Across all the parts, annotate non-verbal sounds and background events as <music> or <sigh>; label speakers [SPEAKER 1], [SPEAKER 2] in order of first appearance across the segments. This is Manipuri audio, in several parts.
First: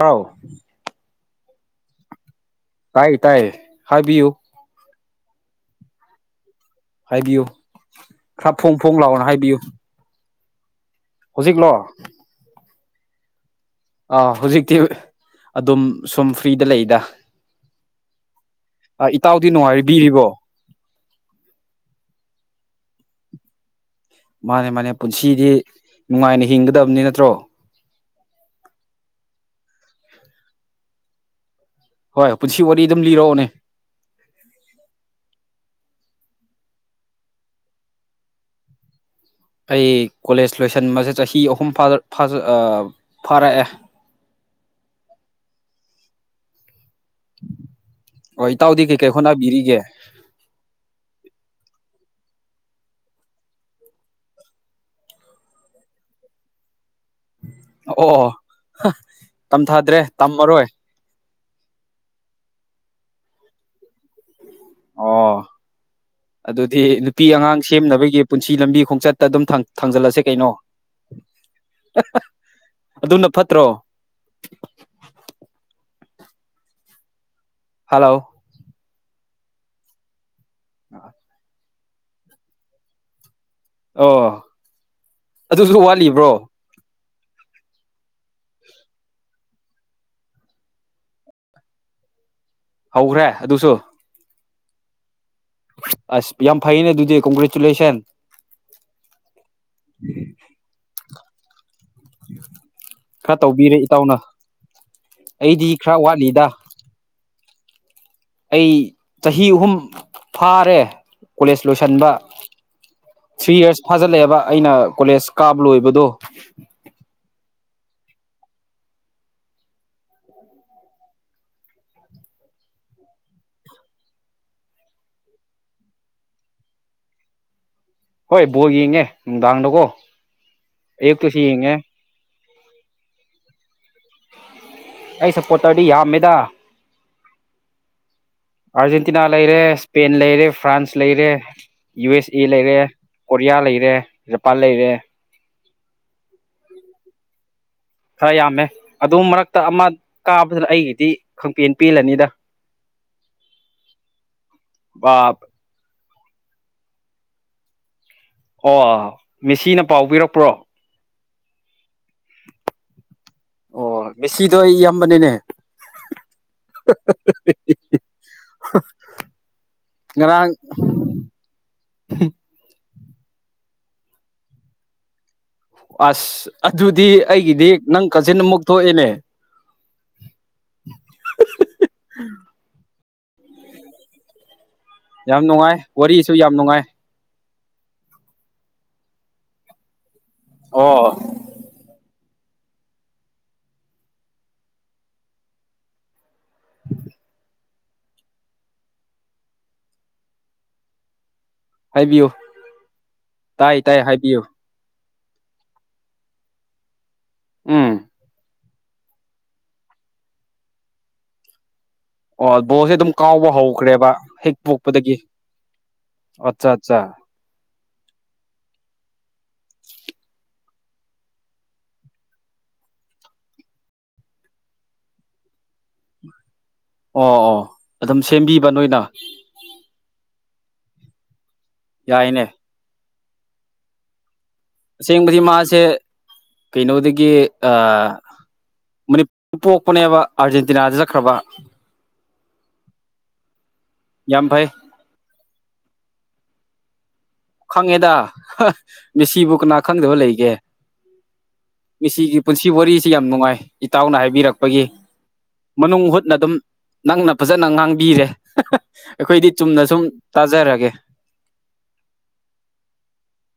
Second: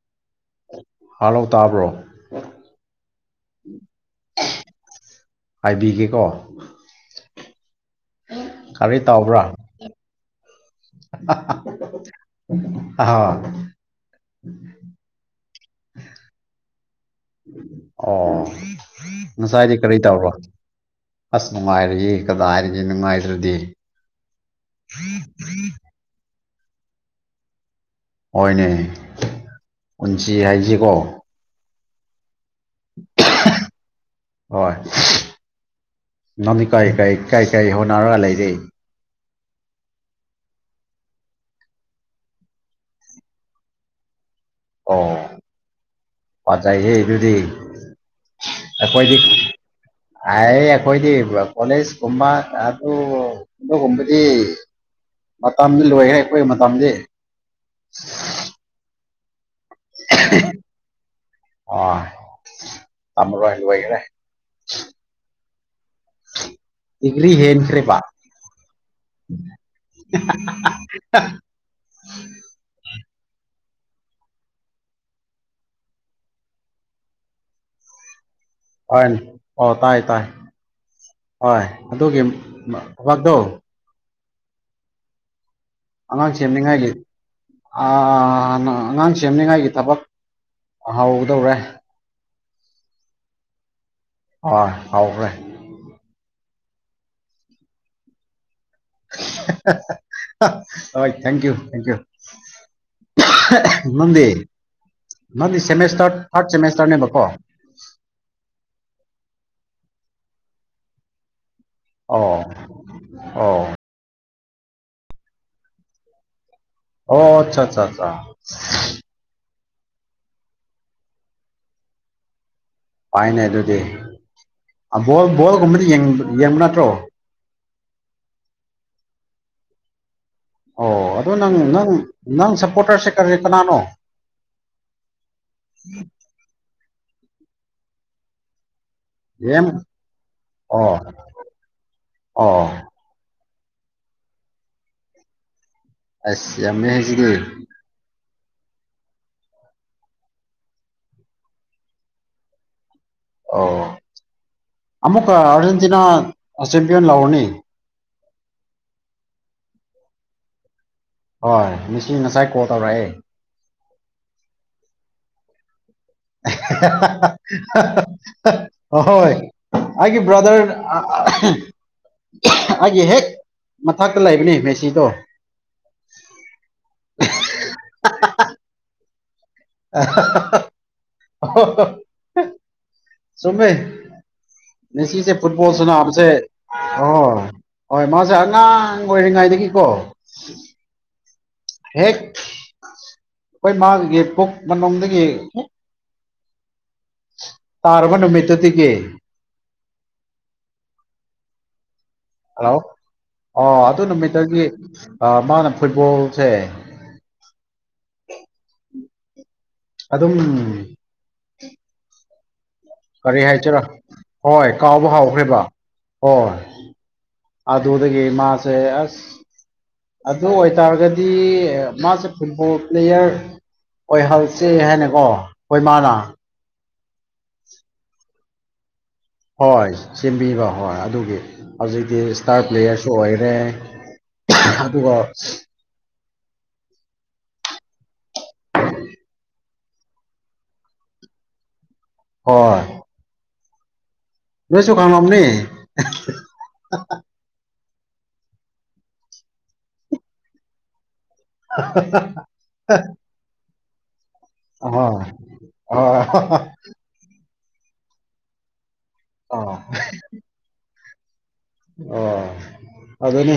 [SPEAKER 1] ꯍꯥꯎ
[SPEAKER 2] ꯍꯥꯥꯜꯂꯣ ꯇꯥꯕ꯭ꯔꯣ
[SPEAKER 1] ꯇꯥꯏ ꯇꯥꯏꯌꯦ ꯍꯥꯏꯕꯤꯌꯨ
[SPEAKER 2] ꯍꯥꯏꯕꯤꯒꯦꯀꯣ
[SPEAKER 1] ꯈꯥꯔ ꯐꯣꯡ ꯐꯣꯡ ꯂꯥꯎꯅ ꯍꯥꯏꯕꯤꯌꯨ ꯍꯧꯖꯤꯛꯂꯣ
[SPEAKER 2] ꯍꯥ ꯍꯥ ꯍꯎ
[SPEAKER 1] ꯑꯥ ꯍꯧꯖꯤꯛꯇꯤ ꯑꯗꯨꯝ ꯁꯨꯝ ꯐ꯭ꯔꯤꯗ ꯂꯩꯗ
[SPEAKER 2] ꯑꯣ
[SPEAKER 1] ꯏꯇꯥꯎꯗꯤ
[SPEAKER 2] ꯉꯁꯥꯏꯗꯤ ꯀꯔꯤ ꯇꯧ
[SPEAKER 1] ꯅꯨꯡꯉꯥꯏꯕꯤꯔꯤꯕꯣ
[SPEAKER 2] ꯕ ꯑꯁ ꯅꯨꯉꯥꯏꯔꯦꯍꯦ ꯀꯗꯥꯏꯗꯒꯤ ꯅꯤꯡꯉꯥꯏꯗ꯭ꯔꯗꯤ
[SPEAKER 1] ꯃꯥꯟꯅꯦ ꯃꯥꯟꯅꯦ ꯄꯨꯟꯁꯤꯗꯤ ꯅꯨꯡꯉꯥꯏꯅ ꯍꯤꯡꯒꯗꯕꯅꯤ ꯅꯠꯇ꯭ꯔꯣ
[SPEAKER 2] ꯍꯣꯏꯅꯦ ꯄꯨꯟꯁꯤ ꯍꯥꯏꯁꯤꯀꯣ
[SPEAKER 1] ꯍꯣꯏ ꯄꯨꯟꯁꯤ ꯋꯥꯔꯤ ꯗꯨꯝ ꯂꯤꯔꯛꯑꯣꯅꯦ
[SPEAKER 2] ꯍꯣꯏ ꯅꯪꯗꯤ ꯀꯩ ꯀ ꯩꯀꯩ ꯀꯩ ꯍꯣꯠꯅꯔꯒ ꯂꯩꯔꯤ
[SPEAKER 1] ꯑꯩ ꯀꯣꯜꯂꯦꯖ ꯂꯣꯏꯁꯟꯕꯁꯦ ꯆꯍꯤ ꯑꯍꯨꯝ ꯐꯥ ꯐꯥꯔꯛꯑꯦ
[SPEAKER 2] ꯑꯣ ꯐꯖꯩꯍꯦ ꯑꯗꯨꯗꯤ
[SPEAKER 1] ꯑꯣ ꯏꯇꯥꯎꯗꯤ ꯀꯩꯀꯩ
[SPEAKER 2] ꯑꯈꯣꯏꯗꯤ
[SPEAKER 1] ꯍꯣꯠꯅꯕꯤꯔꯤꯒꯦ
[SPEAKER 2] ꯑꯩ ꯑꯈꯣꯏꯒꯤ ꯀꯣꯜꯂꯦꯖ ꯀꯨꯝꯕ ꯑꯗꯨ ꯑꯗꯨꯒꯨꯝꯕꯗꯤ ꯃꯇꯝꯗꯤ ꯂꯣꯏꯈ꯭ꯔꯦ ꯑꯈꯣꯏ ꯃꯇꯝꯗꯤ
[SPEAKER 1] ꯑꯣ ꯑꯣ ꯍ ꯇꯝꯊꯥꯗ꯭ꯔꯦ ꯇꯝꯃꯔꯣꯏ
[SPEAKER 2] ꯑ ꯥꯇꯝꯃꯔꯣꯏ ꯂꯣꯏꯒꯔꯦ
[SPEAKER 1] ꯑꯣ
[SPEAKER 2] <inaudible>
[SPEAKER 1] ꯑꯗꯨꯗꯤ ꯅꯨꯄꯤ ꯑꯉꯥꯡ
[SPEAKER 2] ꯍꯦꯟꯈ꯭ꯔꯦꯕ
[SPEAKER 1] ꯁꯦꯝꯅꯕꯒꯤ ꯄꯨꯟꯁꯤ ꯂꯝꯕꯤ ꯈꯣꯡꯆꯠꯇ ꯑꯗꯨꯝ ꯊꯥꯡꯖꯜꯂꯁꯦ ꯀꯩꯅꯣ
[SPEAKER 2] <unintelligible>
[SPEAKER 1] ꯍꯥꯍꯥ ꯑꯗꯨꯅ ꯐꯠꯇ꯭ꯔꯣ ꯍꯜꯂꯣ
[SPEAKER 2] ꯍꯣꯏꯅꯦ ꯑꯣ ꯇꯥꯏ ꯇꯥꯏ ꯍꯣꯏ ꯑꯗꯨꯒꯤ ꯊꯕꯛꯇꯣ
[SPEAKER 1] ꯑꯣ ꯑꯗꯨꯁꯨ ꯋꯥꯠꯂꯤꯕ꯭ꯔꯣ
[SPEAKER 2] ꯑꯉꯥꯡ ꯁꯦꯝꯅꯤꯡꯉꯥꯏꯒꯤ ꯑꯥ ꯅ ꯑꯉꯥꯡ ꯁꯦꯝꯅꯤꯡꯉꯥꯏꯒꯤ ꯊꯕꯛ ꯍꯧꯒꯗꯧꯔꯦ
[SPEAKER 1] ꯍꯧꯈ꯭ꯔꯦ ꯑꯗꯨꯁꯨ
[SPEAKER 2] ꯑꯥ ꯍꯧꯈ꯭ꯔꯦ
[SPEAKER 1] ꯑꯁ ꯌꯥꯝ ꯐꯩꯅꯦ ꯑꯗꯨꯗꯤ ꯀꯣꯡꯒ꯭ꯔꯦꯆꯨꯂꯦꯁꯟ
[SPEAKER 2] ꯍꯦꯍꯦ ꯍꯣꯏ ꯊꯦꯡꯀ꯭ꯌꯨ ꯊꯦꯡꯀ꯭ꯌꯨ
[SPEAKER 1] ꯈꯔ ꯇꯧꯕꯤꯔꯦ ꯏꯇꯥꯎꯅ
[SPEAKER 2] ꯅꯪꯗꯤ ꯅꯪꯗꯤ
[SPEAKER 1] ꯑꯩꯗꯤ ꯈꯔ
[SPEAKER 2] ꯁꯦꯃꯦꯁꯇ꯭ꯔ
[SPEAKER 1] ꯋꯥꯠꯂꯤꯗ
[SPEAKER 2] ꯊꯥꯔꯠ ꯁꯦꯃꯦꯁꯇ꯭ꯔꯅꯦꯕꯀꯣ <inaudible>
[SPEAKER 1] ꯑꯩ ꯆꯍꯤ ꯑꯍꯨꯝ ꯐꯥꯔꯦ ꯀꯣꯂꯦꯖ ꯂꯣꯏꯁꯤꯟꯕ
[SPEAKER 2] ꯑꯣ
[SPEAKER 1] ꯊ꯭ꯔꯤ
[SPEAKER 2] ꯑꯣ
[SPEAKER 1] ꯌꯥꯔꯁ ꯐꯥꯖꯤꯜꯂꯛꯑꯦꯕ ꯑꯩꯅ ꯀꯣꯂꯦꯖ ꯀꯥꯕ ꯂꯣꯏꯕꯗꯣ
[SPEAKER 2] ꯑꯣ ꯑꯆꯥ ꯑꯆꯥꯆꯥ ꯑꯆꯥ ꯄꯥꯏꯅꯦ ꯑꯗꯨꯗꯤ ꯑꯥ ꯕꯣꯜ ꯕꯣꯜꯒꯨꯝꯕꯗꯤ ꯌꯦꯡ ꯌꯦꯡꯕ ꯅꯠꯇ꯭ꯔꯣ
[SPEAKER 1] ꯍꯣꯏ ꯕꯣꯜ ꯌꯦꯡꯉꯦ ꯅꯨꯡꯗꯥꯡꯗꯀꯣ
[SPEAKER 2] ꯑꯣ ꯑꯗꯨ
[SPEAKER 1] ꯑꯌꯨꯛꯇꯁꯨ
[SPEAKER 2] ꯅꯪ
[SPEAKER 1] ꯌꯦꯡꯉꯦ
[SPEAKER 2] ꯅꯪ ꯅꯪ ꯁꯞꯄꯣꯔꯇꯔꯁꯦ ꯀꯔꯤ ꯀꯅꯥꯅꯣ
[SPEAKER 1] ꯑꯩ ꯁꯄꯣꯠꯇꯔꯗꯤ ꯌꯥꯝꯃꯦꯗ ꯑꯥꯔꯖꯦꯟꯇꯤꯅꯥ ꯂꯩꯔꯦ
[SPEAKER 2] ꯑꯦꯝ
[SPEAKER 1] ꯏꯁꯄꯦꯟ ꯂꯩꯔꯦ ꯐ꯭ꯔꯥꯟꯁ
[SPEAKER 2] ꯑꯣ
[SPEAKER 1] ꯂꯩꯔꯦ ꯌꯨ ꯑꯦꯁ ꯑꯦ
[SPEAKER 2] ꯑꯣ
[SPEAKER 1] ꯂꯩꯔꯦ ꯀꯣꯔꯤꯌꯥ ꯂꯩꯔꯦ ꯖꯄꯥꯟ ꯂꯩꯔꯦ
[SPEAKER 2] ꯑꯁ ꯌꯥꯝꯃꯦ ꯍꯦ ꯁꯤꯗꯤ
[SPEAKER 1] ꯈꯔ ꯌꯥꯝꯃꯦ ꯑꯗꯨ ꯃꯔꯛꯇ ꯑꯃ ꯀꯥꯕꯗꯨꯅ ꯑꯩꯒꯤꯗꯤ ꯈꯪꯄꯦꯟ ꯄꯦꯜꯂꯅꯤꯗ
[SPEAKER 2] ꯑꯣ ꯑꯃꯨꯛꯀ ꯑꯔꯖꯦꯟꯇꯤꯅꯥ ꯆꯦꯝꯄꯤꯌꯟ ꯂꯧꯔꯅꯤ
[SPEAKER 1] ꯑꯣ ꯃꯦꯁꯤꯅ ꯄꯥꯎ ꯄꯤꯔꯛꯄ꯭ꯔꯣ
[SPEAKER 2] ꯍꯣꯏ ꯃꯦꯁꯤ ꯉꯁꯥꯏ ꯀꯣꯜ ꯇꯧꯔꯛꯑꯦ
[SPEAKER 1] ꯑꯣ ꯃꯦꯁꯤꯗꯣ ꯑꯩꯒꯤ ꯏꯌꯥꯝꯕꯅꯤꯅꯦ
[SPEAKER 2] ꯑꯍꯥ ꯍꯥꯍꯥꯍꯥꯍꯥ ꯍꯣꯏ ꯑꯩꯒꯤ ꯕꯔꯥꯗꯔ ꯑꯥ ꯑꯍꯝ
[SPEAKER 1] ꯑꯍꯝ
[SPEAKER 2] ꯑꯩꯒꯤ ꯍꯦꯛ ꯃꯊꯛꯇ ꯂꯩꯕꯅꯦ ꯃꯦꯁꯤꯗꯣ
[SPEAKER 1] ꯑꯁ ꯑꯗꯨꯗꯤ ꯑꯩꯒꯤꯗꯤ ꯅꯪ ꯀꯖꯤꯟ ꯑꯃꯨꯛ ꯊꯣꯛꯑꯦꯅꯦ
[SPEAKER 2] ꯑꯍꯥꯍꯥ ꯑꯣꯍꯣꯍꯣ ꯆꯨꯝꯃꯦ ꯃꯦꯁꯤꯁꯦ
[SPEAKER 1] ꯌꯥꯝ
[SPEAKER 2] ꯐꯨꯠꯕꯣꯜ
[SPEAKER 1] ꯅꯨꯡꯉꯥꯏ
[SPEAKER 2] ꯁꯥꯅꯕꯁꯦ
[SPEAKER 1] ꯋꯥꯔꯤꯁꯨ ꯌꯥꯝ ꯅꯨꯡꯉꯥꯏ
[SPEAKER 2] ꯑꯣ ꯍꯣꯏ ꯃꯥꯁꯦ ꯑꯉꯥꯡ ꯑꯣꯏꯔꯤꯉꯩꯗꯒꯤꯀꯣ
[SPEAKER 1] ꯑꯣ
[SPEAKER 2] ꯍꯦꯛ ꯑꯩꯈꯣꯏ ꯃꯥꯒꯤ ꯄꯨꯛ ꯃꯅꯨꯗꯒꯤ ꯇꯥꯔꯕ ꯅꯨꯃꯤꯠꯇꯨꯗꯒꯤ
[SPEAKER 1] ꯍꯥꯏꯕꯤꯌꯨ
[SPEAKER 2] ꯍꯜꯂꯣ ꯑꯣ
[SPEAKER 1] ꯇꯥꯏ ꯇꯥꯏ
[SPEAKER 2] ꯑꯗꯨ
[SPEAKER 1] ꯍꯥꯏꯕꯤꯌꯨ
[SPEAKER 2] ꯅꯨꯃꯤꯠꯇꯒꯤ ꯃꯥꯅ ꯐꯨꯠꯕꯣꯜꯁꯦ
[SPEAKER 1] ꯎꯝ
[SPEAKER 2] ꯑꯗꯨꯝ
[SPEAKER 1] ꯑꯣ ꯕꯣꯜꯁꯦ ꯑꯗꯨꯝ
[SPEAKER 2] ꯀꯔꯤ
[SPEAKER 1] ꯀꯥꯎꯕ
[SPEAKER 2] ꯍꯥꯏꯁꯤꯔꯥ
[SPEAKER 1] ꯍꯧꯈ꯭ꯔꯦꯕ ꯍꯦꯛ
[SPEAKER 2] ꯍꯣꯏ ꯀꯥꯎꯕ
[SPEAKER 1] ꯄꯣꯛꯄꯗꯒꯤ
[SPEAKER 2] ꯍꯧꯈ꯭ꯔꯦꯕ ꯍꯣꯏ
[SPEAKER 1] ꯑꯠꯆꯥ ꯑꯠꯆꯥ
[SPEAKER 2] ꯑꯗꯨꯗꯒꯤ ꯃꯥꯁꯦ ꯑꯁ ꯑꯗꯨ ꯑꯣꯏꯇꯥꯔꯒꯗꯤ ꯃꯥꯁꯦ ꯐꯨꯠꯕꯣꯜ ꯄ꯭ꯂꯦꯌꯔ ꯍꯣꯏ ꯍꯡꯁꯦ ꯍꯥꯏꯅꯀꯣ ꯍꯣꯏ ꯃꯥꯅ
[SPEAKER 1] ꯑꯣ ꯑꯣ ꯑꯗꯨꯝ ꯁꯦꯝꯕꯤꯕ ꯅꯣꯏꯅ
[SPEAKER 2] ꯍꯣꯏ ꯁꯦꯝꯕꯤꯕ ꯍꯣꯏ ꯑꯗꯨꯒꯤ ꯍꯧꯖꯤꯛꯇꯤ
[SPEAKER 1] ꯌꯥꯏꯅꯦ
[SPEAKER 2] ꯏꯁꯇꯥꯔ ꯄ꯭ꯂꯦꯌꯔ ꯑꯣꯏꯔꯦ ꯑꯗꯨꯒ
[SPEAKER 1] ꯑꯁꯦꯡꯕꯗꯤ ꯃꯥꯁꯦ ꯀꯩꯅꯣꯗꯒꯤ ꯑꯥ ꯃꯅꯤꯄꯨꯔ ꯄꯣꯛꯄꯅꯦꯕ ꯑꯥꯔꯖꯦꯟꯇꯤꯅꯥꯗ ꯆꯠꯈ꯭ꯔꯕ
[SPEAKER 2] ꯍꯣꯏ
[SPEAKER 1] ꯌꯥꯝ ꯐꯩ
[SPEAKER 2] ꯅꯣꯏꯁꯨ ꯈꯡꯉꯝꯅꯤ
[SPEAKER 1] ꯈꯪꯉꯦꯗ ꯍꯥ ꯃꯤꯁꯤꯕꯨ ꯀꯅꯥ ꯈꯪꯗꯕ ꯂꯩꯒꯦ ꯃꯤꯁꯤꯒꯤ ꯄꯨꯟꯁꯤ ꯋꯥꯔꯤꯁꯤ ꯌꯥꯝ ꯅꯨꯡꯉꯥꯏ ꯏꯇꯥꯎꯅ ꯍꯥꯏꯕꯤꯔꯛ ꯄꯒꯤ
[SPEAKER 2] ꯑꯍꯣꯏ
[SPEAKER 1] ꯃꯅꯨꯡ
[SPEAKER 2] ꯑꯣ
[SPEAKER 1] ꯍꯨꯠꯅ ꯑꯗꯨꯝ ꯅꯪꯅ ꯐꯖꯅ ꯉꯥꯡꯕꯤꯔꯦ ꯑꯩꯈꯣꯏꯗꯤ
[SPEAKER 2] ꯑꯣ
[SPEAKER 1] ꯆꯨꯝꯅ ꯁꯨꯝ ꯇꯥꯖꯔꯒꯦ
[SPEAKER 2] ꯑꯣ ꯑꯗꯨꯅꯦ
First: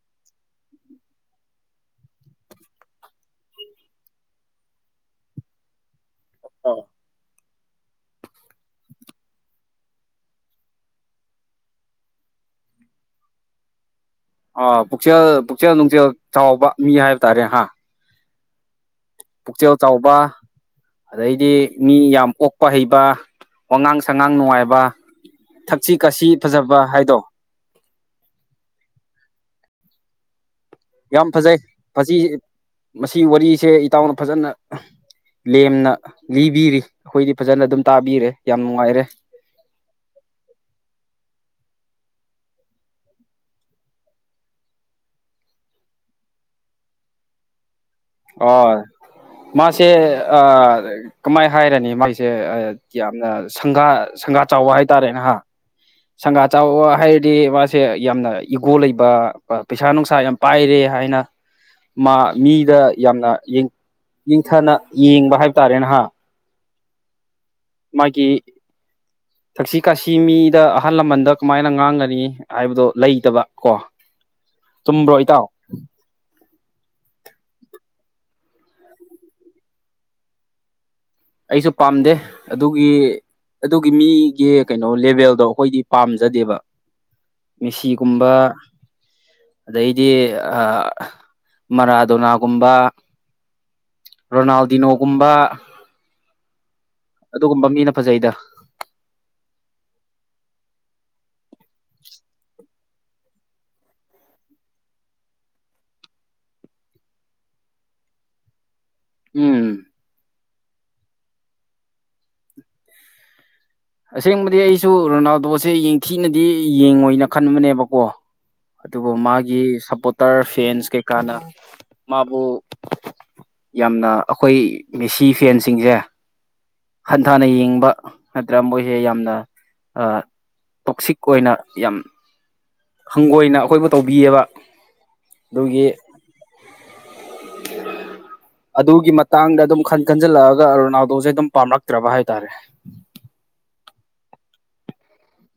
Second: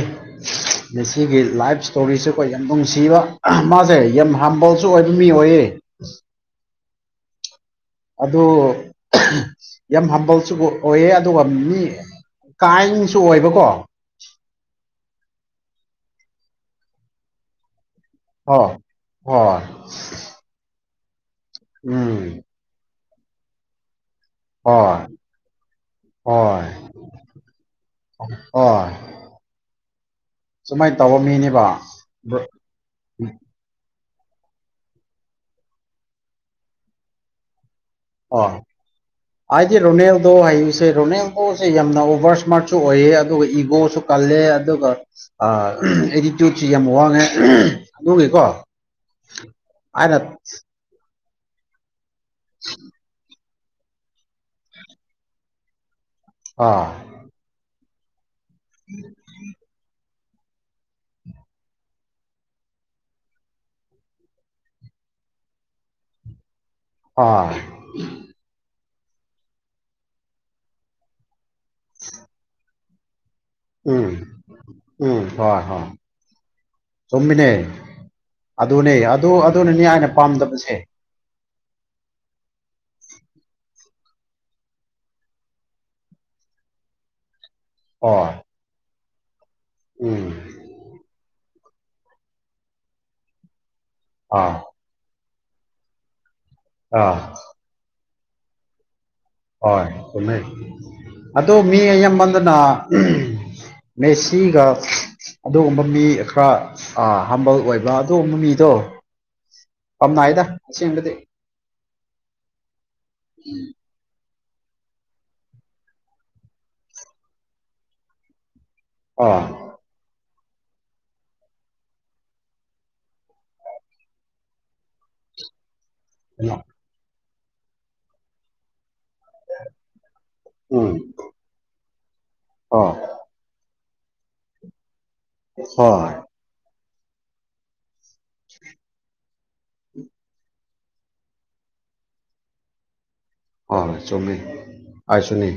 [SPEAKER 2] ꯃꯦꯁꯤꯒꯤ ꯂꯥꯏꯐ ꯏꯁꯇꯣꯔꯤꯁꯦ ꯑꯩꯈꯣꯏ ꯌꯥꯝ ꯅꯨꯡꯁꯤꯕ ꯃꯥꯁꯦ ꯌꯥꯝ ꯍꯥꯝꯕꯜꯁꯨ ꯑꯣꯏꯕ ꯃꯤ ꯑꯣꯏꯌꯦ <inaudible>
[SPEAKER 1] ꯑꯥ
[SPEAKER 2] ꯑꯗꯨ ꯌꯥꯝ ꯍꯝꯕꯜꯁꯨ ꯑꯣꯏꯌꯦ ꯑꯗꯨꯒ ꯃꯤ ꯀꯥꯏꯟꯁꯨ ꯑꯣꯏꯕꯀꯣ
[SPEAKER 1] ꯑꯥ ꯄꯨꯛꯆꯦꯜ ꯄꯨꯛꯆꯦꯜ ꯅꯨꯡꯖꯦꯜ ꯆꯥꯎꯕ ꯃꯤ ꯍꯥꯏꯕ ꯇꯥꯔꯦ ꯍꯥ
[SPEAKER 2] ꯑꯣ ꯍꯣꯢ
[SPEAKER 1] ꯄꯨꯛꯆꯦꯜ ꯆꯥꯎꯕ ꯑꯗꯩꯗꯤ ꯃꯤ ꯌꯥꯝ ꯑꯣꯛꯄ ꯍꯩꯕ ꯋꯥꯉꯥꯡ ꯁꯉꯥꯡ ꯅꯨꯡꯉꯥꯏꯕ
[SPEAKER 2] ꯍꯣꯏ
[SPEAKER 1] ꯊꯛꯁꯤ ꯈꯥꯁꯤ ꯐꯖꯕ ꯍꯥꯏꯗꯣ
[SPEAKER 2] ꯑꯣ ꯍꯣꯏ ꯁꯨꯃꯥꯏꯅ ꯇꯧꯕ
[SPEAKER 1] ꯌꯥꯝ ꯐꯖꯩ
[SPEAKER 2] ꯃꯤꯅꯦꯕ
[SPEAKER 1] ꯃꯁꯤ
[SPEAKER 2] ꯕ꯭ꯔ-
[SPEAKER 1] ꯃꯁꯤ ꯋꯥꯔꯤꯁꯦ ꯏꯇꯥꯎꯅ ꯐꯖꯅ ꯂꯦꯝꯅ ꯂꯤꯕꯤꯔꯤ ꯑꯩꯈꯣꯏꯗꯤ ꯐꯖꯅ ꯑꯗꯨꯝ ꯇꯥꯕꯤꯔꯦ ꯌꯥꯝ
[SPEAKER 2] ꯑꯣ
[SPEAKER 1] ꯅꯨꯡꯉꯥꯏꯔꯦ
[SPEAKER 2] ꯍꯥꯏꯗꯤ ꯔꯣꯅꯦꯜꯗꯣ ꯍꯥꯏꯁꯦ ꯔꯣꯅꯦꯜꯗꯣꯁꯦ ꯌꯥꯝꯅ ꯅꯧ ꯈꯔ ꯏꯁꯃꯥꯔꯠꯁꯨ ꯑꯣꯏꯌꯦ ꯑꯗꯨꯒ ꯏꯒꯣꯁꯨ ꯀꯜꯂꯦ ꯑꯗꯨꯒ ꯑꯦꯇꯤꯇ꯭ꯌꯨꯠꯁꯨ ꯌꯥꯝ ꯋꯥꯡꯉꯦ ꯑꯍꯝ
[SPEAKER 1] ꯑꯣꯏ ꯃꯥꯁꯦ
[SPEAKER 2] ꯑꯩꯅ
[SPEAKER 1] ꯑꯥ ꯀꯃꯥꯏ ꯍꯥꯏꯔꯅꯤ ꯃꯥꯏꯁꯦ ꯑꯥ ꯌꯥꯝꯅ ꯁꯪꯒꯥ ꯁꯪꯒꯥ ꯆꯥꯎꯕ ꯍꯥꯏꯇꯥꯔꯦꯅꯦ ꯍꯥ ꯁꯪꯒꯥ ꯆꯥꯎꯕ
[SPEAKER 2] ꯑꯥ
[SPEAKER 1] ꯍꯥꯏꯔꯗꯤ ꯃꯥꯁꯦ ꯌꯥꯝꯅ ꯏꯒꯣ ꯂꯩꯕ ꯄꯩꯁꯥ ꯅꯨꯡꯁꯥ ꯌꯥꯝ ꯄꯥꯏꯔꯦ ꯍꯥꯏꯅ ꯃꯥ ꯃꯤꯗ ꯌꯥꯝꯅ ꯌꯦꯡꯊꯅ ꯌꯦꯡꯕ ꯍꯥꯏꯕ ꯇꯥꯔꯦꯅꯦ ꯍꯥ
[SPEAKER 2] ꯑꯥ
[SPEAKER 1] ꯃꯥꯒꯤ ꯊꯛꯁꯤ ꯈꯥꯁꯤ ꯃꯤꯗ ꯑꯍꯜ ꯂꯃꯟꯗ ꯀꯃꯥꯏꯅ ꯉꯥꯡꯒꯅꯤ ꯍꯥꯏꯕꯗꯣ ꯂꯩꯇꯕ ꯀꯣ
[SPEAKER 2] ꯎꯝ
[SPEAKER 1] ꯆꯨꯝꯕ꯭ꯔꯣ
[SPEAKER 2] ꯎꯝ
[SPEAKER 1] ꯏꯇꯥꯎ
[SPEAKER 2] ꯍꯣꯏ ꯍꯣꯏ ꯆꯨꯝꯃꯤꯅꯦ ꯑꯗꯨꯅꯦ ꯑꯗꯨ ꯑꯗꯨꯅꯅꯦ ꯑꯩꯅ ꯄꯥꯝꯗꯕꯁꯦ
[SPEAKER 1] ꯑꯩꯁꯨ ꯄꯥꯝꯗꯦ ꯑꯗꯨꯒꯤ ꯑꯗꯨꯒꯤ ꯃꯤꯒꯤ ꯀꯩꯅꯣ ꯂꯦꯚꯦꯜꯗꯣ ꯑꯩꯈꯣꯏꯗꯤ ꯄꯥꯝꯖꯗꯦꯕ ꯃꯦꯁꯤꯒꯨꯝꯕ
[SPEAKER 2] ꯍꯣꯏ
[SPEAKER 1] ꯑꯗꯩꯗꯤ
[SPEAKER 2] ꯎꯝ
[SPEAKER 1] ꯑꯥ ꯃꯔꯥꯗꯣꯅꯥꯒꯨꯝꯕ
[SPEAKER 2] ꯑꯥ
[SPEAKER 1] ꯔꯣꯅꯥꯜꯗꯤꯅꯣꯒꯨꯝꯕ
[SPEAKER 2] ꯑꯥ
[SPEAKER 1] ꯑꯗꯨꯒꯨꯝꯕ ꯃꯤꯅ ꯐꯖꯩꯗ
[SPEAKER 2] ꯍꯣꯏ ꯆꯨꯝꯃꯦ ꯑꯗꯣ ꯃꯤ ꯑꯌꯥꯝꯕꯗꯅ ꯃꯦꯁꯤꯒ ꯑꯗꯨꯒꯨꯝꯕ ꯃꯤ ꯈꯔ ꯍꯥꯝꯕꯜ ꯑꯣꯏꯕ ꯑꯗꯨꯒꯨꯝꯕ ꯃꯤꯗꯣ
[SPEAKER 1] ꯎꯝ
[SPEAKER 2] ꯅꯥꯏꯗ ꯑꯁꯦꯡꯕꯗꯤ
[SPEAKER 1] ꯑꯁꯦꯡꯕꯗꯤ ꯑꯩꯁꯨ ꯔꯣꯅꯥꯜꯗꯣꯁꯦ ꯌꯦꯊꯤꯅꯗꯤ ꯌꯦꯡꯉꯣꯏꯅ ꯈꯟꯕꯅꯦꯕꯀꯣ ꯑꯗꯨꯕꯨ
[SPEAKER 2] ꯑꯥ
[SPEAKER 1] ꯃꯥꯒꯤ ꯁꯞꯄꯣꯔꯇꯔ ꯐꯦꯟꯁ ꯀꯩꯀꯥꯅ ꯃꯥꯕꯨ ꯌꯥꯝꯅ ꯑꯩꯈꯣꯏ ꯃꯦꯁꯤ ꯐꯦꯟꯁꯤꯡꯁꯦ
[SPEAKER 2] <unintelligible>
[SPEAKER 1] ꯍꯟꯊꯅ ꯌꯦꯡꯕ ꯅꯠꯇ꯭ꯔ ꯃꯣꯏ ꯁꯦ ꯌꯥꯝꯅ ꯑꯥ
[SPEAKER 2] ꯎꯝ
[SPEAKER 1] ꯇꯣꯛꯁꯤꯛ ꯑꯣꯏꯅ ꯌꯥꯝ
[SPEAKER 2] ꯑꯥ
[SPEAKER 1] ꯍꯪꯒꯣꯏꯅ ꯑꯩꯈꯣꯏꯕꯨ ꯇꯧꯕꯤꯌꯦꯕ ꯑꯗꯨꯒꯤ
[SPEAKER 2] ꯍꯣꯏ
[SPEAKER 1] ꯑꯗꯨꯒꯤ ꯃꯇꯥꯡꯗ ꯑꯗꯨꯝ ꯈꯟ ꯈꯟꯖꯜꯂꯛꯑꯒ ꯔꯣꯅꯥꯗꯣꯁꯦ ꯑꯗꯨꯝ ꯄꯥꯝꯂꯛꯇ꯭ꯔꯕ ꯍꯥꯏꯇꯥꯔꯦ
[SPEAKER 2] ꯍꯣꯏ ꯍꯣꯏ ꯆꯨꯝꯃꯦ ꯑꯩꯁꯨꯅꯤ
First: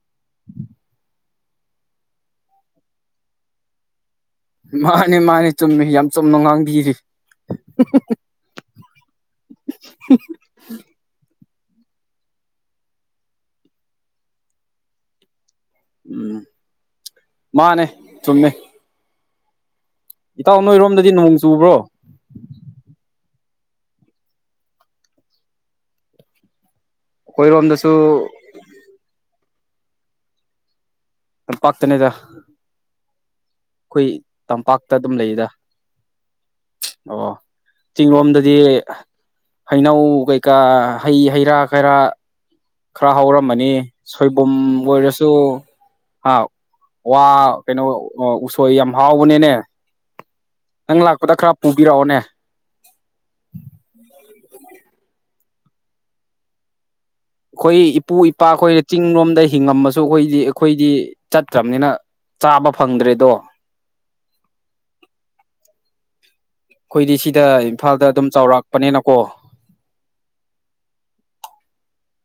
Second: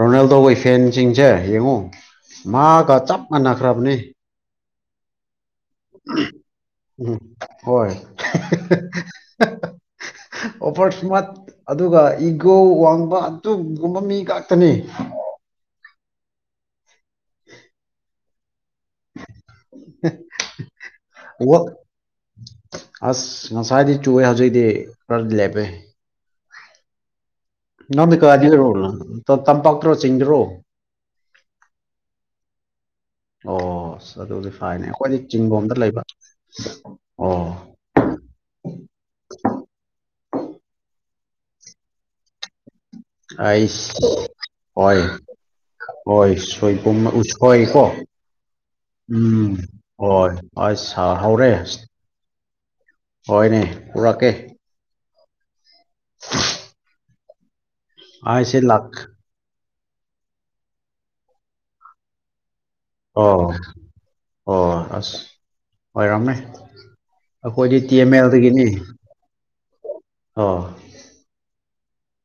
[SPEAKER 2] ꯔꯣꯅꯦꯜꯗꯣꯍꯣꯏ ꯐꯦꯟꯁꯤꯡꯁꯦ ꯌꯦꯡꯉꯣ ꯃꯥꯒ ꯆꯞ ꯃꯥꯟꯅꯈ꯭ꯔꯕꯅꯦ
[SPEAKER 1] ꯃꯥꯅꯤ ꯃꯥꯅꯤ
[SPEAKER 2] ꯎꯝ ꯍꯣꯏ <unintelligible> ꯑꯣꯕꯔ ꯁ꯭ꯃꯥ꯭ꯔꯠ ꯑꯗꯨꯒ ꯏꯒꯣ ꯋꯥꯡꯕ ꯑꯗꯨꯒꯨꯝꯕ ꯃꯤ ꯉꯥꯛꯇꯅꯤ
[SPEAKER 1] ꯎꯝ ꯃꯥꯅꯦ ꯆꯨꯝꯃꯦ ꯏꯇꯥꯎ ꯅꯣꯏꯔꯣꯝꯗꯗꯤ ꯅꯣꯡ
[SPEAKER 2] ꯍꯦ ꯋꯥ
[SPEAKER 1] ꯆꯨꯕ꯭ꯔꯣ
[SPEAKER 2] ꯑꯁ ꯉꯁꯥꯏꯗꯤ ꯆꯨꯋꯦ ꯍꯧꯖꯤꯛꯤ ꯈꯔꯗꯤ ꯂꯦꯞꯄꯦ
[SPEAKER 1] ꯑꯩꯈꯣꯏꯔꯣꯝꯗꯁꯨ
[SPEAKER 2] ꯅꯪ ꯀꯔꯥꯏ ꯗꯩꯩꯔꯣ ꯇꯝꯄꯥꯛꯇ꯭ꯔꯣ ꯆꯁꯤꯡꯗꯔꯣ
[SPEAKER 1] ꯇꯝꯄꯥꯛ ꯇꯅꯤꯗ
[SPEAKER 2] ꯑꯣ ꯑꯗꯨꯗꯤ ꯐꯩꯅꯦ ꯑꯩꯈꯣꯏꯗꯤ
[SPEAKER 1] ꯂꯩꯗ
[SPEAKER 2] ꯆꯤꯡꯔꯣꯝꯗ ꯂꯩꯕ ꯑꯣ
[SPEAKER 1] ꯆꯤꯡꯔꯣꯝꯗꯗꯤ ꯍꯩꯅꯧ ꯀꯩꯀꯥ ꯍꯩ ꯍꯩꯔꯥ ꯀꯩꯔꯥ ꯈꯔ ꯍꯧꯔꯝꯃꯅꯤ
[SPEAKER 2] ꯑꯩꯁ
[SPEAKER 1] ꯁꯣꯏꯕꯨꯝ
[SPEAKER 2] ꯍꯣꯏ
[SPEAKER 1] ꯑꯣꯏꯔꯁꯨ
[SPEAKER 2] ꯍꯣꯏ
[SPEAKER 1] ꯑꯥ
[SPEAKER 2] ꯁꯣꯏꯕꯨꯝ
[SPEAKER 1] ꯋꯥ
[SPEAKER 2] ꯎꯁꯣꯏ
[SPEAKER 1] ꯀꯩꯅꯣ
[SPEAKER 2] ꯀꯣ
[SPEAKER 1] ꯎꯁꯣꯏ ꯌꯥꯝ ꯍꯥꯎꯕꯅꯤꯅꯦ
[SPEAKER 2] ꯎꯝ ꯍꯣꯏ
[SPEAKER 1] ꯅꯪ
[SPEAKER 2] ꯑꯁ
[SPEAKER 1] ꯂꯥꯛꯄꯗ ꯈꯔ ꯄꯨꯕꯤꯔꯛꯑꯣꯅꯦ
[SPEAKER 2] ꯍꯣꯌꯅꯦ ꯄꯨꯔꯛꯀꯦ <inaudible>
[SPEAKER 1] ꯑꯩꯈꯣꯏ ꯏꯄꯨ
[SPEAKER 2] ꯑꯩꯁꯦ
[SPEAKER 1] ꯏꯄꯥꯈꯣꯏ
[SPEAKER 2] ꯂꯥꯛ
[SPEAKER 1] ꯆꯤꯡꯂꯣꯝꯗ ꯍꯤꯡꯉꯝꯃꯁꯨ ꯑꯩꯈꯣꯏꯗꯤ ꯑꯩꯈꯣꯏꯗꯤ ꯆꯠꯇꯔꯥꯕꯅꯤꯅ ꯆꯥꯕ ꯐꯪꯗ꯭ꯔꯦꯗꯣ
[SPEAKER 2] ꯑꯣ ꯑꯣ ꯑꯁ ꯑꯣꯏꯔꯝꯅꯦ
[SPEAKER 1] ꯑꯩꯈꯣꯏꯗꯤ ꯁꯤꯗ
[SPEAKER 2] ꯑꯩꯈꯣꯏꯗꯤ ꯇꯤ
[SPEAKER 1] ꯏꯝꯐꯥꯜꯗ
[SPEAKER 2] ꯑꯦꯝ
[SPEAKER 1] ꯑꯗꯨꯝ
[SPEAKER 2] ꯑꯦꯜꯗꯒꯤꯅꯤ
[SPEAKER 1] ꯆꯥꯎꯔꯛꯄꯅꯤꯅꯀꯣ
[SPEAKER 2] ꯑꯣ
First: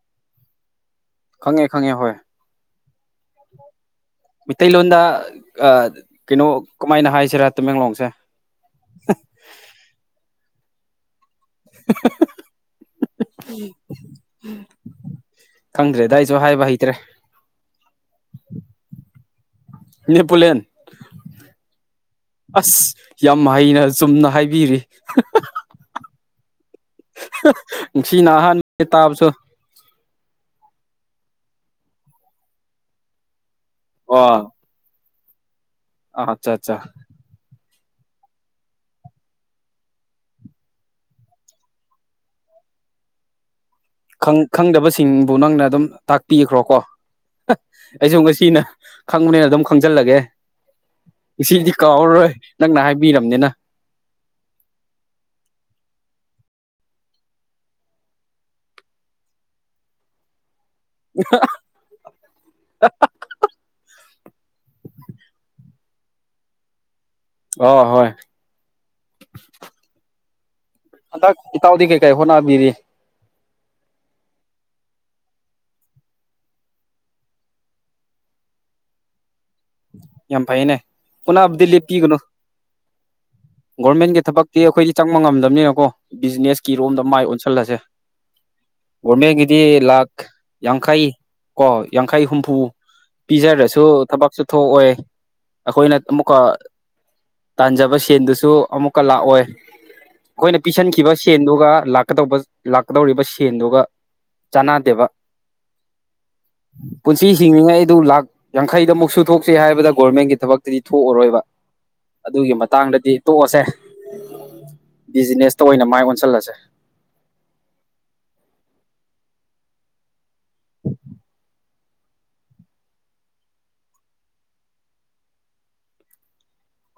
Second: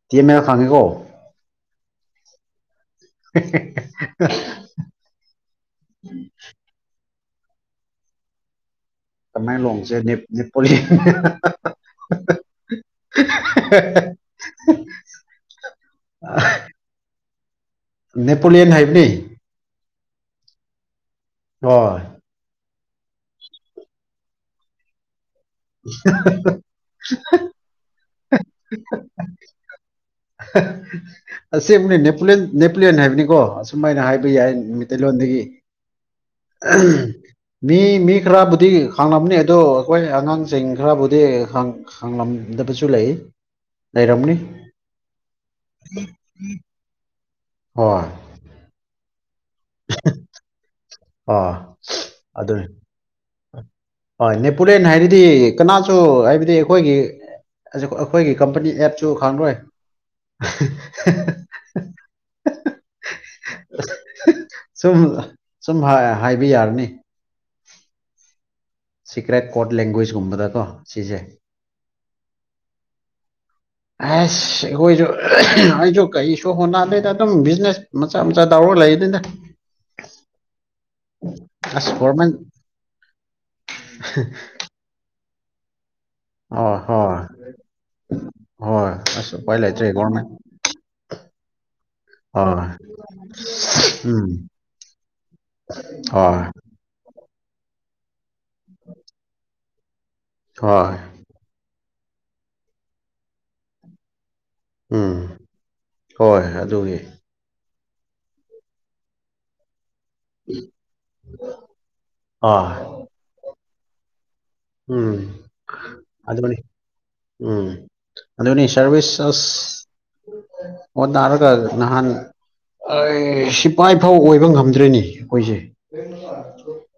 [SPEAKER 2] ꯇꯤ ꯑꯦꯃ ꯑꯦꯜ ꯈꯪꯉꯦꯀꯣ
[SPEAKER 1] ꯈꯪꯉꯦ ꯈꯪꯉꯦ ꯍꯣꯏ ꯃꯩꯇꯩꯂꯣꯟꯗ ꯑꯥ ꯀꯩꯅꯣ ꯀꯃꯥꯏꯅ ꯍꯥꯏꯁꯤ ꯁꯤꯔꯥ ꯇꯃꯦꯡꯂꯣꯡꯁꯦ
[SPEAKER 2] ꯇꯥꯃꯦꯟꯂꯣꯡꯁꯦ ꯅꯤꯄꯣꯂꯤ ꯍꯦ ꯍꯥ ꯍꯥ
[SPEAKER 1] ꯍꯥ ꯍꯥ ꯍꯥ ꯈꯪꯗ꯭ꯔꯦꯗ ꯑꯩꯁꯨ ꯍꯥꯏꯕ ꯍꯩꯇ꯭ꯔꯦ
[SPEAKER 2] ꯅꯦꯄꯣꯂꯤꯌꯥꯟ ꯍꯥꯏꯕꯅꯤ
[SPEAKER 1] ꯅꯦꯄꯣꯂꯤꯌꯟ
[SPEAKER 2] ꯍꯣꯏ
[SPEAKER 1] ꯑꯁ ꯌꯥꯝ ꯍꯩꯅ ꯆꯨꯝꯅ ꯍꯥꯏꯕꯤꯔꯤ ꯉꯥꯁꯤꯅꯥ ꯑꯍꯟꯕꯥꯅꯦ ꯇꯥꯕꯁꯨ
[SPEAKER 2] ꯑꯍꯥ ꯑꯁꯦꯡꯕꯅꯤ ꯅꯦꯄꯣꯂꯤꯌꯟ ꯅꯦꯄꯣꯂꯤꯌꯟ ꯍꯥꯏꯕꯅꯤꯀꯣ ꯑꯁꯨꯃꯥꯏꯅ ꯍꯥꯏꯕ ꯌꯥꯏ ꯃꯩꯇꯩꯂꯣꯟꯗꯒꯤ
[SPEAKER 1] ꯑꯥ ꯆꯥ ꯑꯆꯥ
[SPEAKER 2] ꯃꯤ ꯃꯤ ꯈꯔꯕꯨꯗꯤ ꯈꯡꯂꯝꯅꯤ ꯑꯗꯣ ꯑꯩꯈꯣꯏ ꯑꯉꯥꯡ ꯆꯤꯡ ꯈꯔꯕꯨꯗꯤ ꯍꯥꯡꯂꯝꯗꯕꯁꯨ ꯂꯩ ꯂꯩꯔꯝꯅꯤ
[SPEAKER 1] ꯈꯪꯗꯕꯁꯤꯡꯕꯨ ꯅꯪꯅ ꯑꯗꯨꯝ ꯇꯥꯛꯄꯤꯈ꯭ꯔꯣꯀꯣ
[SPEAKER 2] ꯍꯣꯏ
[SPEAKER 1] ꯑꯩꯁꯨ ꯉꯁꯤꯅ ꯈꯪꯕꯅꯤꯅ ꯑꯗꯨꯝ ꯈꯪꯖꯜꯂꯒꯦ
[SPEAKER 2] ꯑꯥ
[SPEAKER 1] ꯉꯁꯤꯗꯤ ꯀꯥꯎꯔꯔꯣꯏ
[SPEAKER 2] ꯑꯗꯨꯅꯤ
[SPEAKER 1] ꯅꯪꯅ ꯍꯥꯏꯕꯤꯔ
[SPEAKER 2] ꯍꯣꯏ ꯅꯦꯄꯣꯂꯤꯌꯥꯟ ꯍꯥꯏꯔꯤꯗꯤ ꯀꯅꯥꯁꯨ ꯁꯨ ꯍꯥꯏꯕꯗꯤ ꯑꯩꯈꯣꯏꯒꯤ ꯑꯩꯈꯣꯏꯒꯤ ꯀꯝꯄꯅꯤ ꯑꯦꯞꯁꯨ ꯈꯪꯂꯣꯏ
[SPEAKER 1] ꯎꯍ ꯍꯥ ꯍꯥ <unintelligible>
[SPEAKER 2] ꯁꯨꯝ ꯁꯨꯝ ꯍꯥꯏꯕ ꯌꯥꯔꯅꯤ
[SPEAKER 1] ꯑꯣ ꯍꯣꯏ
[SPEAKER 2] ꯁꯤꯀ꯭ꯔꯦꯠ ꯀꯣꯔꯠ ꯂꯦꯡꯒ꯭ꯋꯦꯖꯀꯨꯝꯕꯗ ꯀꯣ
[SPEAKER 1] ꯍꯟꯗꯛ ꯏꯇꯥꯎꯗꯤ ꯀꯩꯀꯩ ꯍꯣꯠꯅꯕꯤꯔꯤ
[SPEAKER 2] ꯑꯁ ꯑꯩꯈꯣꯏꯁꯨ ꯑꯩꯁꯨ ꯀꯩꯁꯨ ꯍꯣꯟꯅꯗꯦꯗ ꯑꯗꯨꯝ ꯕꯤꯖꯤꯅꯦꯁ ꯃꯆꯥ ꯃꯆꯥ ꯇꯧꯔꯒ ꯂꯩ <inaudible>
[SPEAKER 1] ꯌꯥꯝ ꯐꯩꯅꯦ ꯍꯣꯠꯅꯥꯕꯗꯤ
[SPEAKER 2] ꯑꯁ
[SPEAKER 1] ꯂꯞꯄꯤꯒꯅꯨ
[SPEAKER 2] ꯒꯣꯔꯃꯦꯟ
[SPEAKER 1] ꯒꯣꯔꯃꯦꯟꯒꯤ ꯊꯕꯛꯇꯤ ꯑꯩꯈꯣꯏꯗꯤ ꯆꯪꯕ ꯉꯝꯗꯕꯅꯤꯅꯀꯣ
[SPEAKER 2] ꯑꯣ
[SPEAKER 1] ꯕꯤꯖꯤꯅꯦꯁꯀꯤꯔꯣꯝꯗ ꯃꯥꯏ
[SPEAKER 2] ꯍꯣꯏ
[SPEAKER 1] ꯑꯣꯟꯁꯤꯜꯂꯁꯦ
[SPEAKER 2] ꯍꯣꯏ ꯑꯁ ꯎꯄꯥꯏ
[SPEAKER 1] ꯒꯚꯣꯔꯃꯦꯟꯒꯤꯗꯤ
[SPEAKER 2] ꯂꯩꯇ꯭ꯔꯦ ꯒꯣꯔꯃꯦꯟ
[SPEAKER 1] ꯂꯥꯈ ꯌꯥꯡꯈꯩ ꯀꯣ ꯌꯥꯡꯈꯩ ꯍꯨꯝꯐꯨ
[SPEAKER 2] ꯍꯣꯏ
[SPEAKER 1] ꯄꯤꯖꯔꯁꯨ
[SPEAKER 2] ꯎꯝ
[SPEAKER 1] ꯊꯕꯛꯁꯨ ꯊꯣꯛꯑꯣꯢ ꯑꯩꯈꯣꯏꯅ ꯑꯃꯨꯛꯀ
[SPEAKER 2] ꯍꯣꯏ
[SPEAKER 1] ꯇꯥꯟꯖꯕ ꯁꯦꯟꯗꯨꯁꯨ ꯑꯃꯨꯛꯀ ꯂꯥꯛꯑꯣꯏ ꯑꯩꯈꯣꯏꯅ
[SPEAKER 2] ꯍꯣꯏ
[SPEAKER 1] ꯄꯤꯁꯤꯟꯈꯤꯕ ꯁꯦꯟꯗꯨꯒ ꯀꯗꯧꯕ ꯂꯥꯛꯀꯗꯧꯔꯤꯕ ꯁꯦꯟꯗꯨꯒ ꯆꯅꯗꯦꯕ
[SPEAKER 2] ꯎꯝ ꯍꯣꯏ ꯑꯗꯨꯒꯤ
[SPEAKER 1] ꯄꯨꯟꯁꯤ ꯍꯤꯡꯂꯤꯉꯩ ꯑꯗꯨ ꯂꯥꯛ ꯌꯥꯡꯈꯩꯗ ꯑꯃꯨꯛ ꯁꯨ ꯊꯣꯛꯆꯦ ꯍꯥꯏꯕꯗ ꯒꯣꯔꯃꯦꯟꯒꯤ ꯊꯕꯛꯇꯗꯤ ꯊꯣꯛꯑꯔꯣꯏꯕ ꯑꯗꯨꯒꯤ
[SPEAKER 2] ꯑꯥ
[SPEAKER 1] ꯃꯇꯥꯡꯗꯗꯤ ꯇꯣꯛꯑꯁꯦ
[SPEAKER 2] ꯎꯝ
[SPEAKER 1] ꯕꯤꯖꯤꯅꯦꯁꯇ ꯑꯣꯏꯅ ꯃꯥꯏ ꯑꯣꯟꯁꯤꯜꯂꯁꯦ
[SPEAKER 2] ꯑꯗꯨꯅꯤ ꯎꯝ ꯑꯗꯨꯅꯤ ꯁꯔꯚꯤꯁ ꯑꯁ ꯑꯣꯅꯔꯒ ꯅꯍꯥꯟ ꯑꯩ ꯁꯤꯐꯥꯏꯐꯥꯎ ꯑꯣꯏꯕ ꯉꯝꯗ꯭ꯔꯅꯦ ꯑꯩꯈꯣꯏꯁꯦ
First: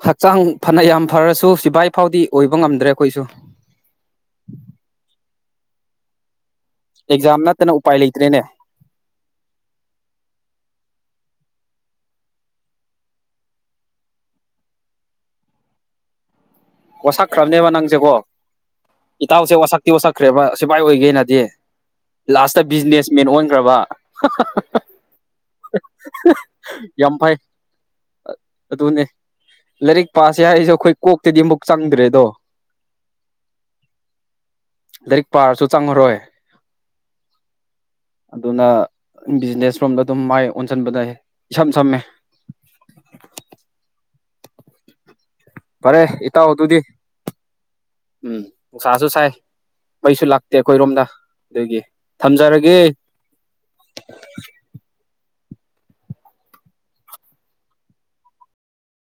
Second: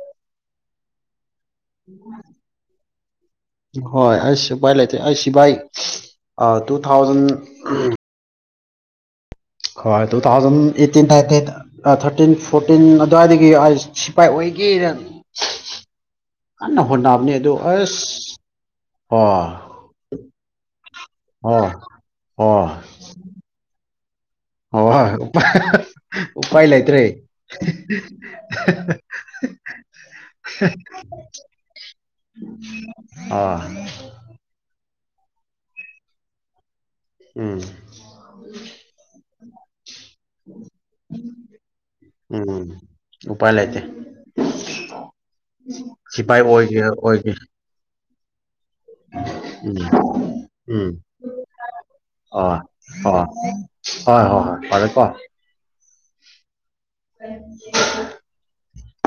[SPEAKER 1] ꯍꯛꯆꯥꯡ ꯐꯅ ꯌꯥꯝ ꯐꯔꯁꯨ ꯁꯤꯕꯥꯏ ꯐꯥꯎꯗꯤ ꯑꯣꯏꯕ ꯉꯝꯗ꯭ꯔꯦ ꯑꯩꯈꯣꯏꯁꯨ
[SPEAKER 2] ꯍꯣꯏ ꯑꯩ ꯁꯤꯄꯥꯏ ꯂꯩꯇꯦ ꯑꯩ ꯁꯤꯚꯥꯏ ꯇꯨ ꯊꯥꯎꯖꯟ
[SPEAKER 1] ꯑꯦꯛꯖꯥꯝ ꯅꯠꯇꯅ ꯎꯄꯥꯏ ꯂꯩꯇ꯭ꯔꯦꯅꯦ
[SPEAKER 2] ꯍꯣꯏ two thousand eighteen nineteen thirteen fourteen ꯑꯗꯨꯋꯥꯏꯗꯒꯤꯑꯩ ꯁꯤꯐꯥꯢ ꯑꯀꯟꯅ ꯍꯣꯠꯅꯕꯅꯦ ꯑꯗꯨ
[SPEAKER 1] ꯋꯥꯁꯛꯈ꯭ꯔꯕꯅꯦꯕ
[SPEAKER 2] ꯑꯁ
[SPEAKER 1] ꯅꯪꯁꯦꯀꯣ ꯏꯇꯥꯎꯁꯦ
[SPEAKER 2] ꯑꯣ
[SPEAKER 1] ꯋꯥꯁꯛꯇꯤ ꯋꯥꯁꯛꯈ꯭ꯔꯦꯕ ꯁꯤꯐꯥꯏ ꯑꯣꯏꯒꯦꯅꯗꯤ ꯂꯥꯁꯇ
[SPEAKER 2] ꯑꯣ
[SPEAKER 1] ꯕꯤꯖꯤꯅꯦꯁ ꯃꯦꯟ ꯑꯣꯟꯈꯒ꯭ꯔꯕ
[SPEAKER 2] <unintelligible> ꯎꯄꯥꯏ ꯂꯩꯇ꯭ꯔꯦ ꯍꯦ
[SPEAKER 1] ꯌꯥꯝ
[SPEAKER 2] ꯍꯦ
[SPEAKER 1] ꯐꯩ ꯑꯗꯨꯅꯦ ꯂꯥꯏꯔꯤꯛ ꯄꯥꯁꯦ ꯍꯥꯏꯔꯤꯁꯦ ꯑꯩꯈꯣꯏ ꯀꯣꯛꯇꯗꯤ ꯑꯃꯨꯛ ꯆꯪꯗ꯭ꯔꯦꯗꯣ
[SPEAKER 2] ꯑꯥ
[SPEAKER 1] ꯂꯥꯏꯔꯤꯛ ꯄꯥꯔꯁꯨ ꯆꯪꯉꯔꯣꯏ
[SPEAKER 2] ꯎꯝ
[SPEAKER 1] ꯑꯗꯨꯅ ꯕꯤꯖꯤꯅꯦꯁ ꯔꯣꯝꯗ ꯑꯗꯨꯝ ꯃꯥꯏ ꯑꯣꯟꯁꯤꯟꯕꯗ ꯏꯁꯝ ꯁꯝꯃꯦ
[SPEAKER 2] ꯎꯄꯥꯥꯏ ꯂꯩꯥꯏꯇꯦ
[SPEAKER 1] ꯐꯔꯦ
[SPEAKER 2] ꯁꯤꯐꯥꯏ
[SPEAKER 1] ꯏꯇꯥꯎ ꯑꯗꯨꯗꯤ
[SPEAKER 2] ꯑꯣꯏꯒꯦꯔ ꯑꯣꯏꯒꯦ
[SPEAKER 1] ꯎꯝ ꯅꯨꯡꯁꯥꯁꯨ ꯁꯥꯏ
[SPEAKER 2] ꯎꯝ
[SPEAKER 1] ꯃꯩꯁꯨ ꯂꯥꯛꯇꯦ
[SPEAKER 2] ꯎꯝ
[SPEAKER 1] ꯑꯩꯈꯣꯏꯔꯣꯝꯗ ꯑꯗꯨꯒꯤ
[SPEAKER 2] ꯑꯥ
[SPEAKER 1] ꯊꯝꯖꯔꯒꯦ
[SPEAKER 2] ꯑꯥ ꯍꯣꯏ ꯍꯣꯏ ꯍꯣꯏ ꯐꯔꯦ ꯀꯣ <inaudible>